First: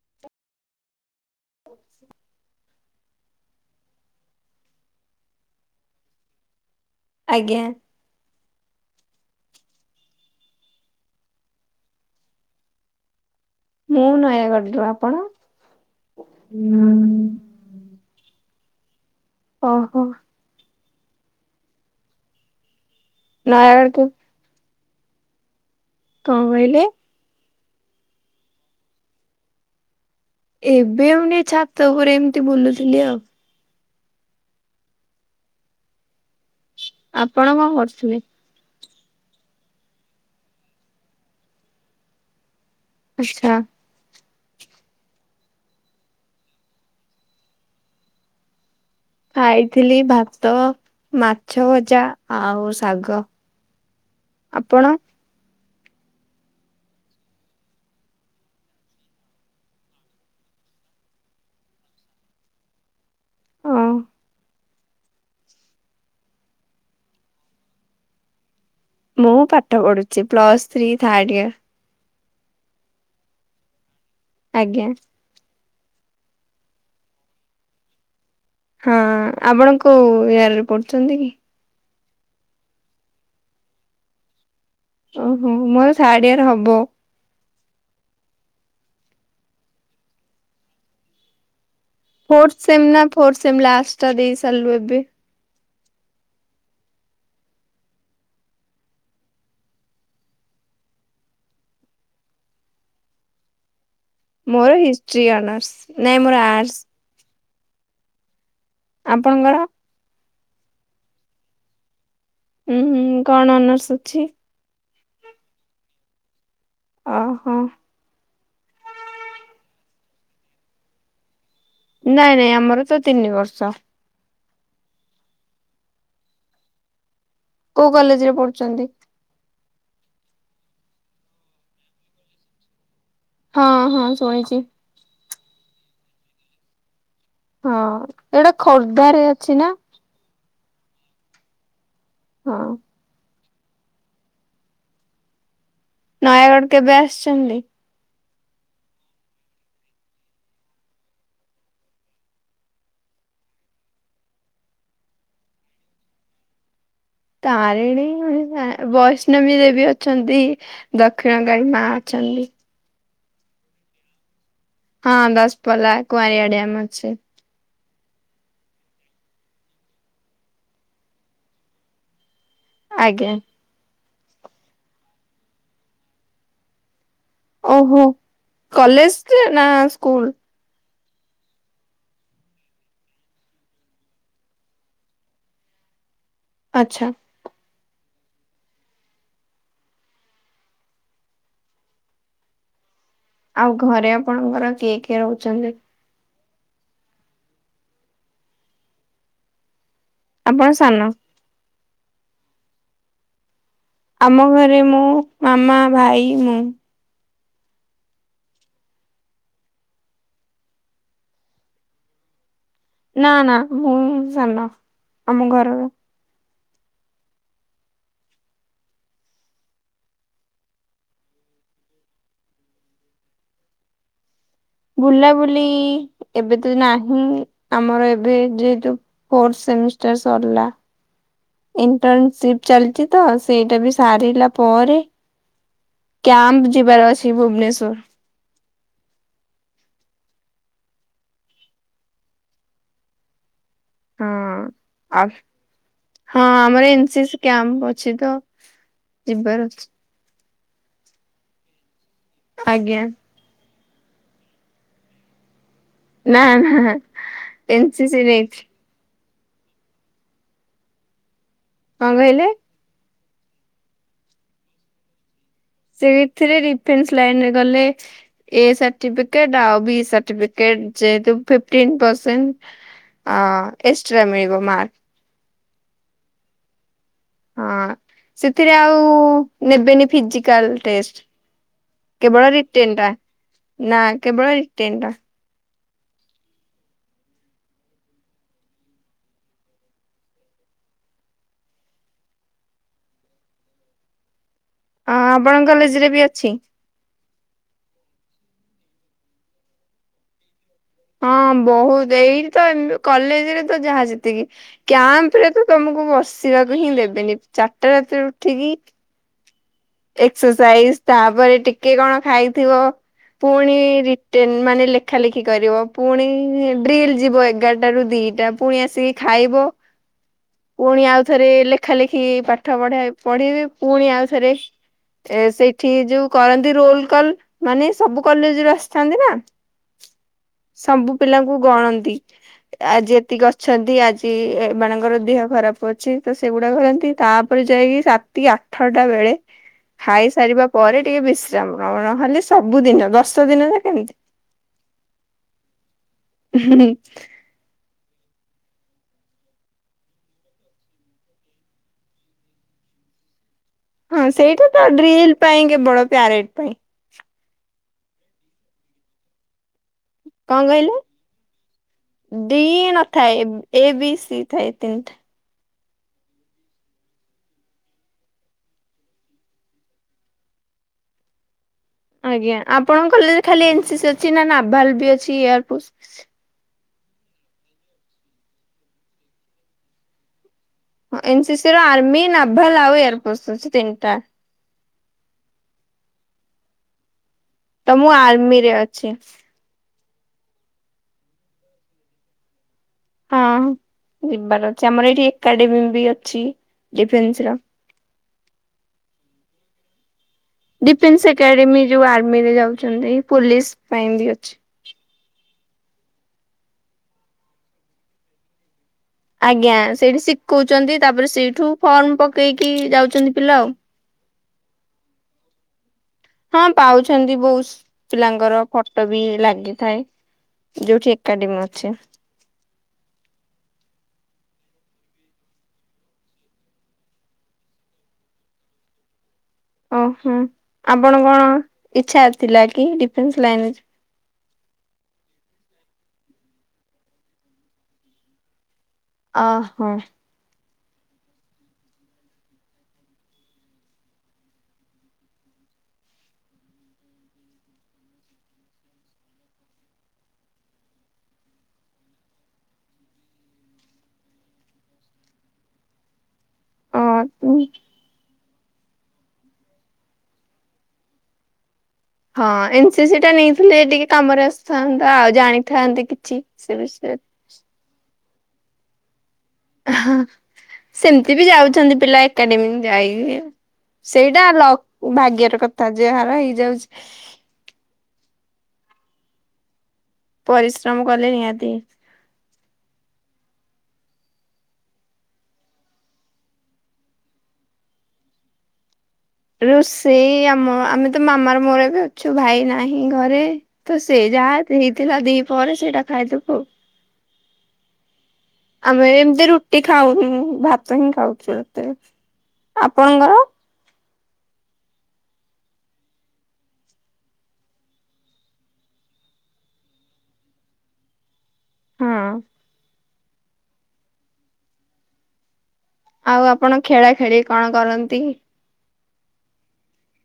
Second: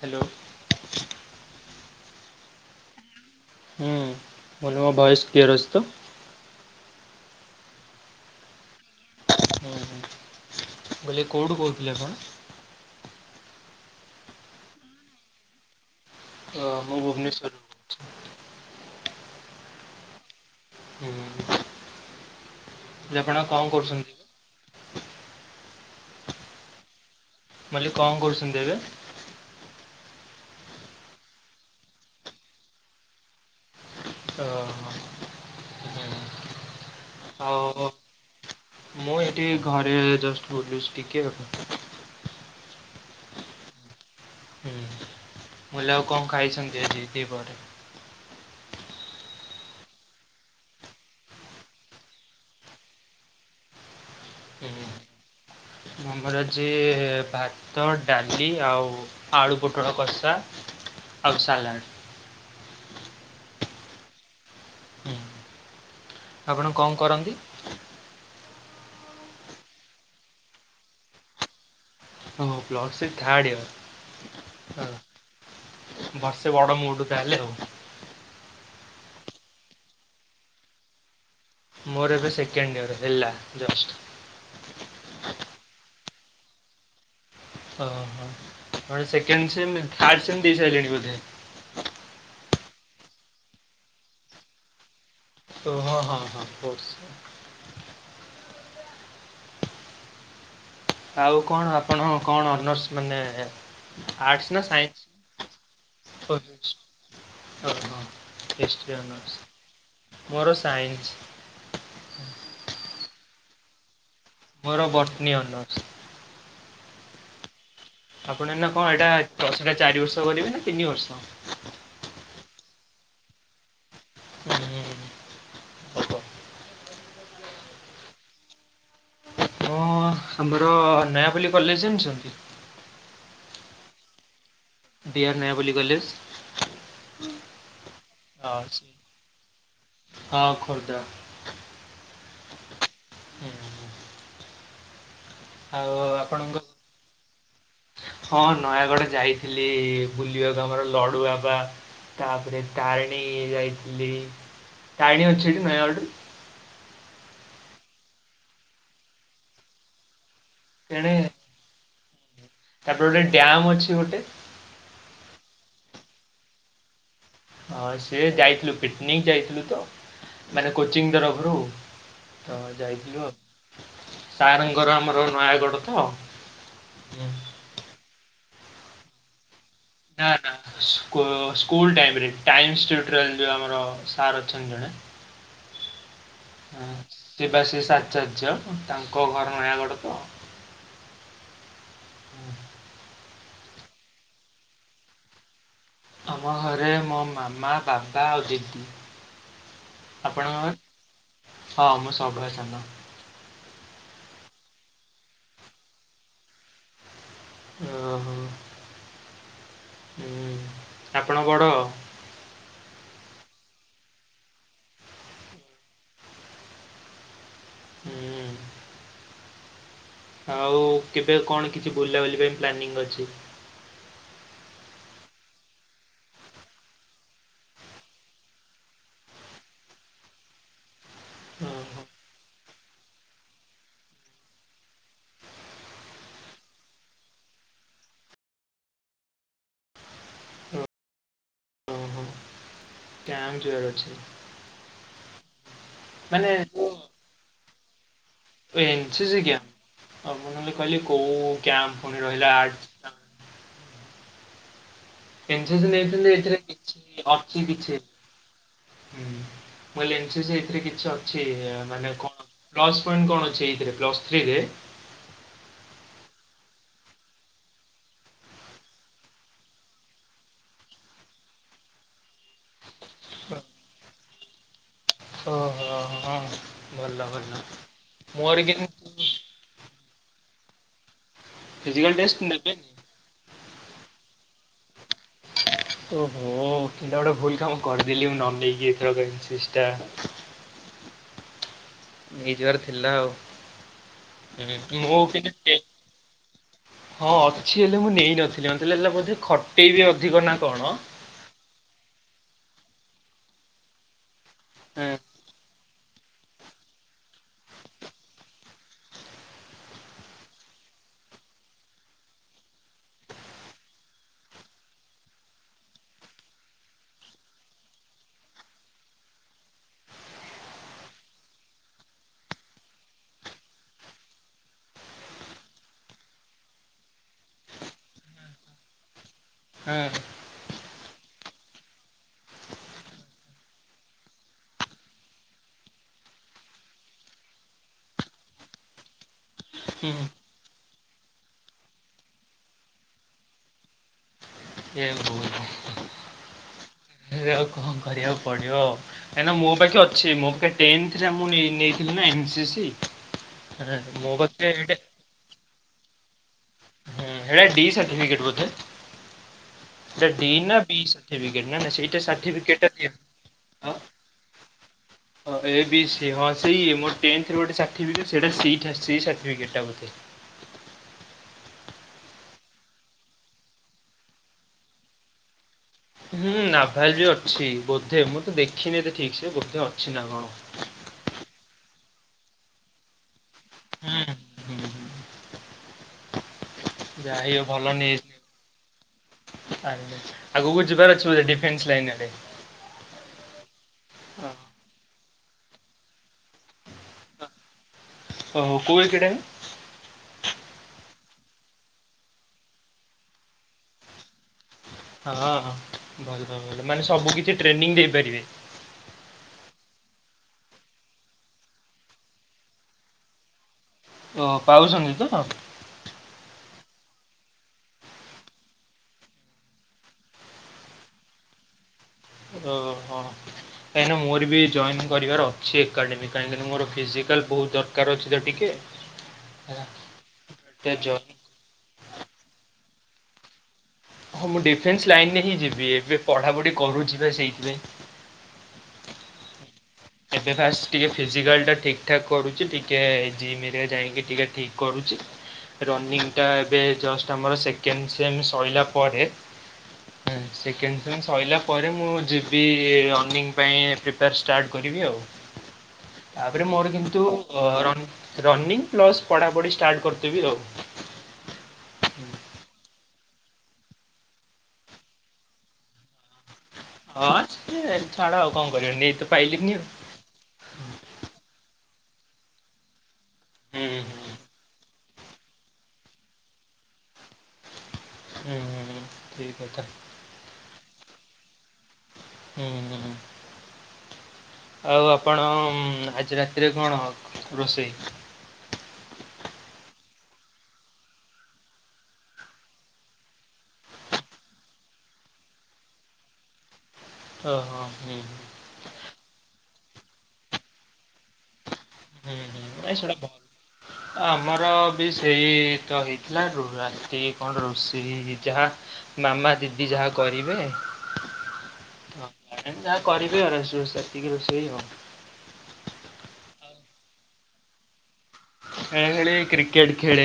Hello. ଅଫ୍ସି [inaudible] ହୁଁ ଏବ ମୋ ଭଏସ୍ କ୍ଲିୟର ଅଛି ତ? ଆଜ୍ଞା। ହ ହୋ [inaudible] ହେଲେ କଉଠୁ କହୁଥିଲେ ଆପଣ? ମୁଁ ନୟାଗଡ଼ରୁ ଆପଣ? ହଁ ମୁଁ ଭୁବନେଶ୍ୱରରୁ। ଓହୋ। ହୁଁ [inaudible] ଏବେ ଆପଣ କଣ ନୟାଗଡ଼ କୁ କରୁଛନ୍ତି? କଣ କହିଲେ? ମୁଁ କହିଲି କଣ କରୁଛନ୍ତି ଏବେ? ଏବେ ମାନେ ଛାତ ଉପରେ ଏମିତି ବୁଲୁଥିଲି ଆଉ। ଓହଁ। ଆପଣ କଣ ଆଉ କରୁଥିଲେ? ମୁଁ ଏଠି ଘରେ ଜଷ୍ଟ ବୁୁଲୁଚି ଟିକେ। ଆଛା। ହୁଁ ହେଲେ ଆଉ କଣ ଖାଇଛନ୍ତି ଆଜି ଦି ପହରେ? ଖାଇଥିଲି ଭାତ ମାଛ ଭଜା ଆଉ ଶାଗ। ହୁଁ ଆପଣ? ଆମର ଆଜି ଭାତ ଡାଲି ଆଉ ଆଳୁ ପୋଟଳ କସା ଆଉ ସାଲାଡ୍। ହ [inaudible] ହୁଁ ଆପଣ କଣ କରନ୍ତି? ମୁଁ ପାଠ ପଡ଼ୁଚି ପ୍ଲସ୍ ଥ୍ରୀ ଥାର୍ଡ ଇୟର। ହଁ ପ୍ଲସ୍ ଥ୍ରି ଥାର୍ଡ ଇୟର। ଆଜ୍ଞା। ବର୍ଷେ ବଡ଼ ମୋଠୁ ତା ହେଲେ ଆଉ। ହଁ ଆପଣ କଉ ଇୟରରେ ପଢ଼ୁଛନ୍ତି କି? ମୋର ଏବେ ସେକେଣ୍ଡ ୟେର୍ ହେଲା ଜଷ୍ଟ। ଓହୋ ମୋର ଥାର୍ଡ ୟର ହବ। ଓହୋ ସେକଣ୍ଡ ସେମ୍ ଥିର୍ଡ ସେମ୍ ଦେଇ ସାରିଲେଣି ବୋଧେ। ଫୋର୍ଥ ସେମ୍ ଫୋର୍ଥ ସେମ୍ ଲାଷ୍ଟା ଦେଇ ସାରିଲୁ ଏବେ। ଓ ହଁ ହଁ ହଁ ଫସ [inaudible] ଆଉ କଣ ଆପଣ କଣ ଅନର୍ସ ମାନେ ଆର୍ଟ୍ସ ନା ମୋର ହିଷ୍ଟ୍ରି ଅନର୍ସ ନାଇଁ ସାଇନ୍ସ ମୋର ଆର୍ଟସ ଓହୋ ହିଷ୍ଟରୀ ଆପଣଙ୍କର? ଅନର୍ସ ମୋର ସାଇନ୍ସ। ଉଁ କଣ ଅନର୍ସ ଅଛି? ମୋର ବଟନୀ ଅନର୍ସ ଓହୋ। ଆପଣ ଏଗନା କଁ ଏଇଟା ପ୍ଲସ ଥ୍ରିଟା ଚାରି ବର୍ଷ କରିବେ ନା ତିନି ବର୍ଷ? ନାଇଁ ନାଇଁ ଆମର ତ ତିନି ବର୍ଷ। ହୁଁ ସତ। କୋଉ କଲେଜରେ ପଢୁଚନ୍ତି? ମୁଁ ଆମର ନୟାପଲ୍ଲୀ କଲେଜ ଜଣିିଛନ୍ତି? ହଁ ହଁ ଶୁଣିଚି। ବିହାର୍ ନୟାପଲ୍ଲୀ କଲେଜ। ହଁ ଏଇଟା ହଁ ଖୋର୍ଦ୍ଧାରେ ଅଛି ନା? ହଁ ଖୋର୍ଦ୍ଧା। ହଁ। ହୁଁ, ହୁଁ। ଆଉ ଆପଣଙ୍କୁ ନୟାଗଡ଼ କେବେ ଆସିଛନ୍ତି? ହଁ ନୟାଗଡ଼ ଯାଇଥିଲି ବୁଲିବାକୁ ଆମର ଲଡୁବାବା ତାପରେ ତାରିଣୀ ଇଏ ଯାଇଥିଲି ତାରିଣୀ ଅଛି କି ନୟାଗଡରେ? ତାରିଣୀ ନା ବୈଷ୍ଣବୀ ଦେବୀ ଅଛନ୍ତି ତେଣେ ଦକ୍ଷିଣରେ। ତାରିଣୀ ମା ଅଛନ୍ତି। ତାପରେ ଗୋଟେ ଡ୍ୟମ୍ ଅଛି ଗୋଟେ? ହଁ ଦଶପଲଲା କୁଆଁରିଆ ଡ୍ୟାମ ଅଛି। ହଁ ସିଏ ଯାଇଥିଲୁ ପିକନିକ୍ ଯାଇଥିଲୁ ତ ମାନେ କୋଚିଂ ଙ୍ଗି ତରଫରୁ। ତ ଯାଇଥିଲୁ ଆଜ୍ଞା ଆଉ। ସାରଙ୍କ ଘର ଆମର ନୟାଗଡ଼ ତ। ଓହୋ କଲେଜେରେ ନା? ସ୍କୁଲ ନା ନା ସ୍କୁଲ ଟାଇମରେ ଟାଇମିଷ୍ଟିଉଟୁର ଏମିତି ଆମର ସାର୍ ଅଛନ୍ତି ଜଣେ। ଆଚ୍ଛା ଦେବାଶିଶି ଆଚ଼ାର୍ଯ୍ୟ ତାଙ୍କ ଘର ନୟାଗଡ଼ତ। ଆଉ ଘରେ ଆପଣଙ୍କର କିଏ କିଏ ରହୁଛନ୍ତି? ଆମ ଘରେ ମୋ ମାମା ବାବା ଆଉ ଦିଦି। ଆପଣଙ୍କ ଆପଣ ପରେ? ସାନ ହଁ ମୁଁ ସବା ସାନ। ଆମ ଘରେ ମୁଁ ମାମା ଭାଇ ମୁଁ। ଉଁ ହୁଁ। ହୁଁ ଆପଣ ବଡ଼? ନା ନା ମୁଁ ସାନ ଆମ ଘରର। ହୁ। ଆଉ କେବେ କଣ କିଛି ବୁଲାବୁଲି ପାଇଁ ପ୍ଲାନିଂଙ୍ଗି ଅଛି? ବୁଲାବୁଲି ଏବେ ତ ନାହିଁ ଆମର ଏବେ ଯେହେତୁ ଫୋର୍ଥ ସେମିଷ୍ଟାର ସରିଲା ଓହୋ ଇଣ୍ଟନସିପି। ଚାଲିଛି ତ ସେଇଟା ବି ସାରିଲା ପରେ କ୍ୟାମ୍ପ ଯିବାର ଅଛି ଭୁବନେଶ୍ଵର। ଓହୋ କ୍ୟାମ୍ପ ଯିବାର ଅଛି? ହଁ ଆ ହଁ ମାନେ ଆମର ଏନେସି ସି କ୍ୟାମ୍ପ ଅଛି ତ। ଏ ନେସିସି ଯିବାର ଅଛି କ୍ୟାମ୍ପ ମୁଁ କହିଲି କହିଲି କୋଉକ୍ୟାମ୍ପ ରହିଲା ଆଡସ୍ ଆଜ୍ଞା ପିଲାଙ୍କର। ଏନେସିସି ନେଇଛନ୍ତି ନା ନା ଏଥିରେ ଅଛି ଏନ କିଛି,? ସି ସି ନେଇଛି ହୁଁ ମୁ ଏନେସିସି ଏଥିରେ କିଛି ଅଛି ମାନେ କଣ? ପ୍ଲସ୍ ପଏଣ୍ଟେ କଣ ଅଛି ଏଇଥିରେ ପ୍ଲସ୍ ଥ୍ରୀରେ? ସେଇଥିରେ ରିଫେନ୍ସ ଲାଇନରେ ଗଲେ। ଏ ସାର୍ଟିପିକେଟ ଆଉ ବି ସାର୍ଟିପିକେଟ ଯେହେତୁ ଫିଣ୍ଟିନ୍ ପରସେଣ୍ଟ୍। ଆ ଏକ୍ସଟ୍ରା ମିଳିବ ମାର୍। ଓହୋ ହଁ ଭଲ ଭ ହଁ ସେଥିରେ ଆଉ ନେବେନି ଫିଜିକାଲ ଟେଷ୍ଟ। ଫିଜିକାଲ ଟେଷ୍ଟ କେବଳ ନେବେନି। ରିଟିନି ଟା ନା କେବଳ ରିଟିନି ଟା। ଓ ହୋ ଏଇଟା ଗୋଟେ ଭୁଲ କାମ କରିଦେଲିି ନ ନେଇକି ଏଥରକ [inaudible] ଟା। ନେଇ ଯିବାର ଥିଲା ଆଉ ହୁଁ ମୁଁ ବି ଆପଣଙ୍କ ଟେ। କଲେଜରେ ବି ଅଛି? ହଁ ଅଛି ହେଲେ ମୁଁ ନେଇନଥିଲି ମତେ ଲାଗିଲା ବୋଧେ ଖଟେଇବେ ଅଧିକ ନା କଣ। ହଁ ବହୁତ ଏଇଠି ତ ଏ କଲେଜ ରେ ତ ଯାହା ଯେତିକି ହୁଁ। କ୍ୟାମ୍ପ ରେ ତ। ତମକୁ ବସିବାକୁ ହିଁ ଦେବେନି ଚାରଟା ରାତିରେ ଉଠିକି। ଏକ୍ସସାଇଜ ତାପରେ ଟିକେ କଣ ଖାଇଥିବ। ପୁଣି ରିଟେନ ମାନେ ଲେଖା ଲେଖି କରିବ ପୁଣି ଡ୍ରିଲ ଯିବ ଏଗାରଟ ରୁ ଦି ଟା। ପୁଣି ଆସିକି ଖାଇବ। [unintelligible] ପୁଣି ଆଉଥରେ ଲେଖା ଲେଖି ପାଠ ପଢା ପଢିବେ ପୁଣି ଆଉଥରେ। ଏ ସେଇଠି ଯୋଉ କରନ୍ତି ରୁଲ କଲ ମାନେ ସବୁ କଲେଜ ରୁ ଆସିଥାନ୍ତି ନା। ହଁ। ସବୁ ପିଲାଙ୍କୁ ଗଣନ୍ତି। ଆଜି ଏତିକି ଅଛନ୍ତି ଆଜି ଏମାନାନଙ୍କର ଦେହ ଖରାପ ଅଛି ତ ସେଗୁଡା କରନ୍ତି ତା। [inaudible] ଯାଇକି ରାତି ଆଠଟା ବେଳେ। ହୁଁ ଖାଇସାରିବା ପରେ ଟିକେ ବିଶ୍ରାମ ନ ନହେଲେ ସବୁଦିନ ଦଶ ଦିନ ଯେ କେମିତି। ଏ ବୋଉ ଲୋ। ହୁଁ। କଣ କରିବାକୁ ପଡ଼ିବ। କାଁଇନା ମୋ ପାଖେ ଅଛି ମୋ ପକେ ମୁଁ ଟିମି ନେଇଥିଲି ନା ଏମ ସି ସି। ହଁ ମୋ ପାଖେ ସେଇଟା ତ ଏଇଟା ଡ୍ରିଲ ପାଇଁ କେ ବଡ ପ୍ୟାରେଟ ପାଇଁ। ହୁଁ ହେରା ଡି ସର୍ଟିଫିକେଟ ବୋଧେ। ସେ ଡି କଣ ନା କହିଲେ? ବି ସାଟିଫିକେଟ ନା ନା ସେଇଟା ସାଟିଫିକେଟ ଏ ଦ। ହେଇ ତିନିଟା। ହଁ ଏ ବି ସି ହଁ ସେଇ ମୋ ଟମିସ୍ ରୁ ଗୋଟେ ସାଟିଫିକେଟ ସେଡା ସି ସାଟ ସି ସାଟିଫିକେଟ ବୋଧେ। ଆଜ୍ଞା ଆପଣଙ୍କ କଲେଜରେ ଖାଲି ଏମ ସି ସି ଅଛି ନା ନାଭାଲ ବି ଅଛି ଏୟାର ପ୍ରୋସ। ହୁଁ ନାଭାଲ ବି ଅଛି ବୋଧେ ମୁଁ ତ ଦେଖିନି ଏତେ ଠିକ୍ ସେ ବୋଧେ ଅଛି ନା କଣ। ଏନ୍ ସି ସି ର ଆର୍ମି ନାଭାଲା ଆଉ ଏୟାର ଫୋର୍ସ ଅଛି। ହୁଁ ତିନିଟା ହୁଁ ହୁଁ ହୁଁ। ଯାଇ ଅ ତ ମୁଁ ଆର୍ମି ରେ ଅଛି। ଆର୍ମି ଆଗୁକୁ ଯିବାର ଅଛି ବୋଧେ ଡିଫେନ୍ସ ଲାଇନ ଆଡେ। ହଁ ଯିବାର ଅଛି ଆମର ଏଇଠି ଏକାଡେମୀ ବି ଅଛି ଡିଫେନ୍ସର। ହୋ କୋଉ ଏଫି ଡେ। ଡିଫେନ୍ସ ଏକାଡେମୀ ଯୋଉ ଆର୍ମିରେ ଯାଉଚନ୍ତି ପୋଲିସ ପାଇଁ ବି ଅଛି। ହଁ ହଁ ଭଲ ଭଲ ମାନେ ସବୁ କିଛି ଟ୍ରେନିଂ ଦେଇପାରିବେ। ଆଜ୍ଞା ସେଇଠି ଶିଖଉଚନ୍ତି ତାପରେ ସେଇଠୁ ଫର୍ମ ପକେଇକି ଯାଉଚନ୍ତି ପିଲା ଆଉ। ଓ ପାଉଛନ୍ତି ତ। ହଁ ପାଉଛନ୍ତି ବହୁସୁ ପିଲାଙ୍କର ଫଟୋ ବି ଲାଗିଥାଏ। ଯୋଉଠି ଏକାଡେମୀ ଅଛି। ଓହଁ। କାହିଁକିନା ମୋର ବି ଜଏନ୍ କରିବାର ଅଛି ଏକାଡେମି କାହିଁକି ମୋର ଫିଜିକାଲ ବହୁତ ଦରକାର ଅଛି ତ ଟିକେ। [inaudible] ଓହୁଁ ତ ଆପଣ ଜଏନ୍ କଣ ଇଛା ଥିଲା କି ଡିଫେନ୍ସ ଲାଇନରେ ଜି ହଁ ମୁଁ ଡିଫେନ୍ସ ଲାଇନରେ ହିଁ ଯିବି ଏବେ ପଢ଼ାପଢ଼ି କରୁଛି ବା ସେଇଥିପାଇଁ। ଅ ହୋ। ଏବେ ଫାଷ୍ଟ ଟିକେ ଫିଜିକାଲ ଟା ଠିକ୍ ଠାକ୍ କରୁଛି ଟିକେ ଜିମ ରେ ଯାଇକି ଟିକେ ଠିକ୍ କରୁଛି। ରନିଂ ଟା ଏବେ ଜଷ୍ଟ ଆମର ସେକେଣ୍ଡ ସିଏମ୍ ସରିଲା ପରେ। ହୁଁ ସେକେଣ୍ଡ ସେମ୍ ସରିଲା ପରେ ମୁଁ ଯିବି ରନିଂ ପାଇଁ ପ୍ରୀପ୍ୟାର୍ ଷ୍ଟାର୍ଟ କରିବି ଆଉ ତାପରେ ମୋର ଓ କିନ୍ତୁ ଅ ରନ୍ ରନିଂ ପ୍ଲସ୍ ପଢ଼ାପଢ଼ି ଷ୍ଟାର୍ଟ କରିଦେବି ଆଉ। ହଁ ଏନ୍ ସି ସି ଟା ନେଇଥିଲେ ଟିକେ କାମରେ ଆସିଥାନ୍ତା ଆଉ ଜାଣିଥାନ୍ତେ କିଛି। ସେ ବିଷୟରେ ହଁ ସିଏ ଛାଡ ଆଉ କଣ କରିବା ଆଉ ନେଇତ ପାଇଲିନିଆଉ। ହଁ ସେମିତି ବି ଯାଉଛନ୍ତି ପିଲା ଏକାଡେମୀ ଯାଇକି ହୁଁ ସେଇଟା ଲକ୍ ଭାଗ୍ୟର କଥା ଯହାର ହେଇଯାଉଛି। ହୁଁ ଠିକ୍ କଥା। ପରିଶ୍ରମ କଲେ ନିହାତି। ହୁଁ ହୁଁ। ଆଉ ଆପଣ ଉଁ ଆଜି ରାତିରେ କଣ ହ ରୋଷେଇ? ରୋଷେଇ ଆମ ଆମେ ତ ମାମାର ମୋର ଏବେ ଅଛୁ ଭାଇ ନାହିଁ ଘରେ। ତ ସେ ଯାହା ହେଇଥିଲା ଦି ପହରେ ସେଇଟା ଖାଇଦବୁ ଆଉ। ଓହୋ ହୁଁଁ। ଆମେ ଏମତି ରୁଟି ଖାଉନୁ ଭାତ ହିଁ ଖାଉଛୁ ରାତି ରେ ହୁଁ ହୁଁ ହୁଁ ଏ ସେଟା ଆପଣଙ୍କର? ଭଲ ଆମର ବି ସେଇ ତ ହେଇଥିଲା ର ରାତି କି କଣ ଗୋଟେ ରୋଷେଇ ହେଇଛି ଯାହା। ମାମା ଦିଦି ଯାହା କରିବେ। ହଁ ହ ଯାହା କରିବେ ଆଉ ରୋଷେଇ ଫୋଷେଇ ଏତିକି ରୋଷେଇ ଆଉ। ଆଉ ଆପଣ ଖେଳା ଖେଳି କଣ କରନ୍ତି? ଖେଳା ଖେଳି କ୍ରିକେଟ ଖେଳେ।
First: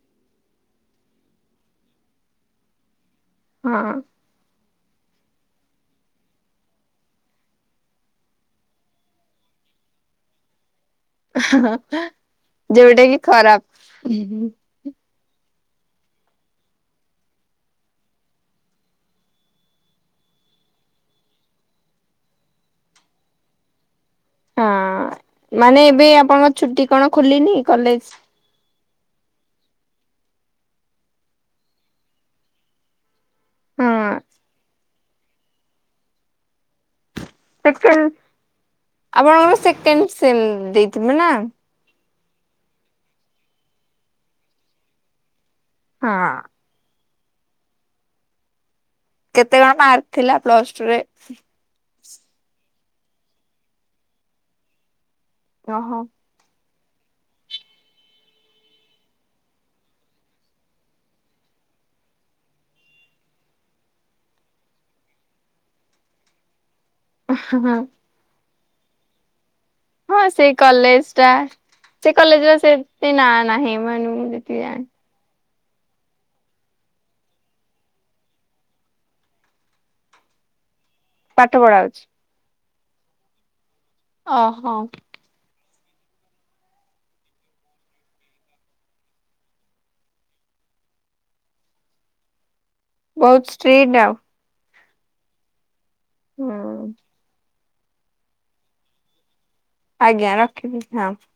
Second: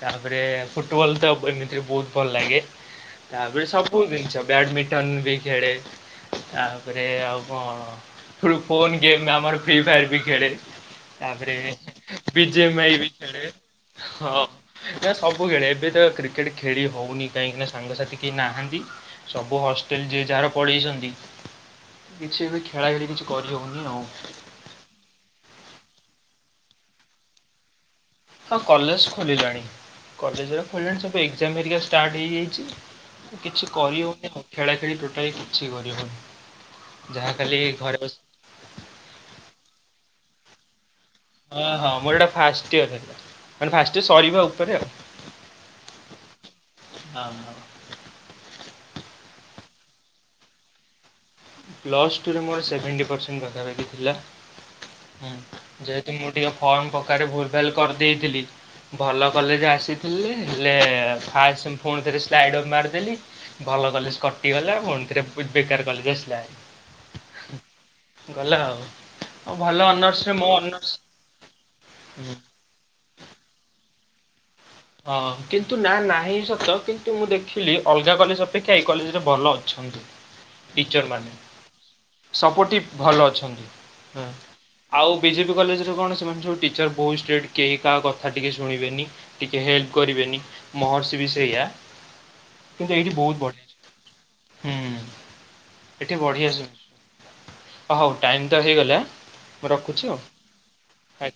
ତାପରେ ଫୁଟବଲ୍ ତ ଏମିତିରେ ବହୁତ ଭଲ ଲାଗେ। ତାପରେ ହଁ ସବୁ ଜିନିଷ ବ୍ୟାଡମିଣ୍ଟନ ବି ଖେଳେ। ତାପରେ ଆଉ କଣ ଫ୍ରୋ ଫୋନ୍ ଗେମ୍ ଆମର ଫ୍ରୀ ଫାୟାର ବି ଖେଳେ। ହଁ। ବିିଜେ ଏମ୍ ଆଇ ବି ଖେଳେ ହଁ। ନା ସବୁ ଖେଳେ ଏବେ ତ କ୍ରିକେଟ ଖେଳି ହଉନି କାହିଁକିନା ସାଙ୍ଗସାଥି କେହି ନାହାନ୍ତି। ସବୁ ହଷ୍ଟେଲ ଯିଏ ଯାହାର ପଳେଇଛନ୍ତି। କିଛି ଏବେ ଖେଳା ଖେଳି କିଛି କରିହଉନି ଆଉ। ହଁ ମାନେ ଏବେ ଆପଣଙ୍କ ଛୁଟି କଣ ଖୋଲିନି କଲେଜ? ହଁ କଲେଜ ଖୋଲିଲାଣି କଲେଜରେ ଖୋଲିଲାଣି ସବୁ ଏକ୍ଜାମ ହେରିକା ଷ୍ଟାର୍ଟ ହେଇଯାଇଛି। କିଛି ହଁ କରିହଉନି ଆଉ ଖେଳା ଖେଳି ଟୋଟାଲି କିଛି କରିହଉନି। ଯାହା ଖାଲି ଘରେ ସେକେଣ୍ଡ ବସ୍ ଆପଣଙ୍କର ସେକେଣ୍ଡ ସେମ୍ ଦେଇଥିବେ ନା? ହଁ ହଁ ମୋର ଏଇଟା ଫାଷ୍ଟ ଇୟର୍ ହେଲା ମାନେ ଫାଷ୍ଟ ଇ ସରିବା ଉପରେ ଆଉ। ହଁ। ହଁ ହଁ। କେତେ କଣ ମାର୍କ ଥିଲା ପ୍ଲସଟୁରେ? ପ୍ଲସ୍ଟୁରେ ମୋର ସେଭେଣ୍ଟି ପରସେଣ୍ଟ ପାଖାପାଖି ଥିଲା, ହୁଁ ଓହୋ। ଯେହେତୁ ମୁଁ ଟିକେ ଫର୍ମ ପକାରେ ଭୁଲ୍ ଭାଲ୍ କରିଦେଇଥିଲି। ଭଲ କଲେଜ ଆସିଥିଲି ହେଲେ ଫାଷ୍ଟ ସେମ୍ ଫୁଣି ଥରେ ସ୍ଲାଇଡ଼ର ମାରିଦେଲି। ଭଲ କଲେଜ କଟିଗଲା ପୁଣିଥରେ ବେକାର କଲେଜ ଆସିଲା। [unintelligible] ଗଲା ଆଉ। ହଉ ଭଲ ଅନ ହଁ ସେଇ କଲେଜଟା ସେ ହୁଁ। କଲେଜର ସେନ୍ତି ନାଁ ନାହିଁ ମାନେ ମୁଁ ଯେତିକି ଜାଣିଚି। ହଁ କିନ୍ତୁ ନା ନାହିଁ ସତ କିନ୍ତୁ ମୁଁ ଦେଖିଲି ଅଲଗା କଲେଜ ଅପେକ୍ଷା ଏ କଲେଜରେ ଭଲ ଅଛନ୍ତି। ଟିଚର ମାନେ। ପାଠ ପଢ଼ାହଉଛି। ସପୋର୍ଟିଭ ଭଲ ଅଛନ୍ତି ହୁଁ, ଓହୋ। ଆଉ ବିଜେପି କଲେଜରେ କଣ ସେମାନେ ସବୁ ଟିଚର୍ ବହୁତ ଷ୍ଟ୍ରିଟ କେହି କାହା କଥା ଟିକିଏ ଶୁଣିବେନି। ଟିକେ ହେଲ୍ପ କରିବେନି ମହର୍ଷି ବି ସେଇଆ। କିନ୍ତୁ ଏଇଠି ବହୁତ ବଢିଆ ଷ୍ଟ୍ରିଟ୍ ଆଉ ହେଇଛି, ହୁଁ। ଏଠି ବଢ଼ିଆ ସବୁ, ହୁଁ ହଉ ଟାଇମ୍ ତ ହେଇଗଲା ମୁଁ ରଖୁଛି ଆଜ୍ଞା ରଖିଲି ହଁ। ଆଉ।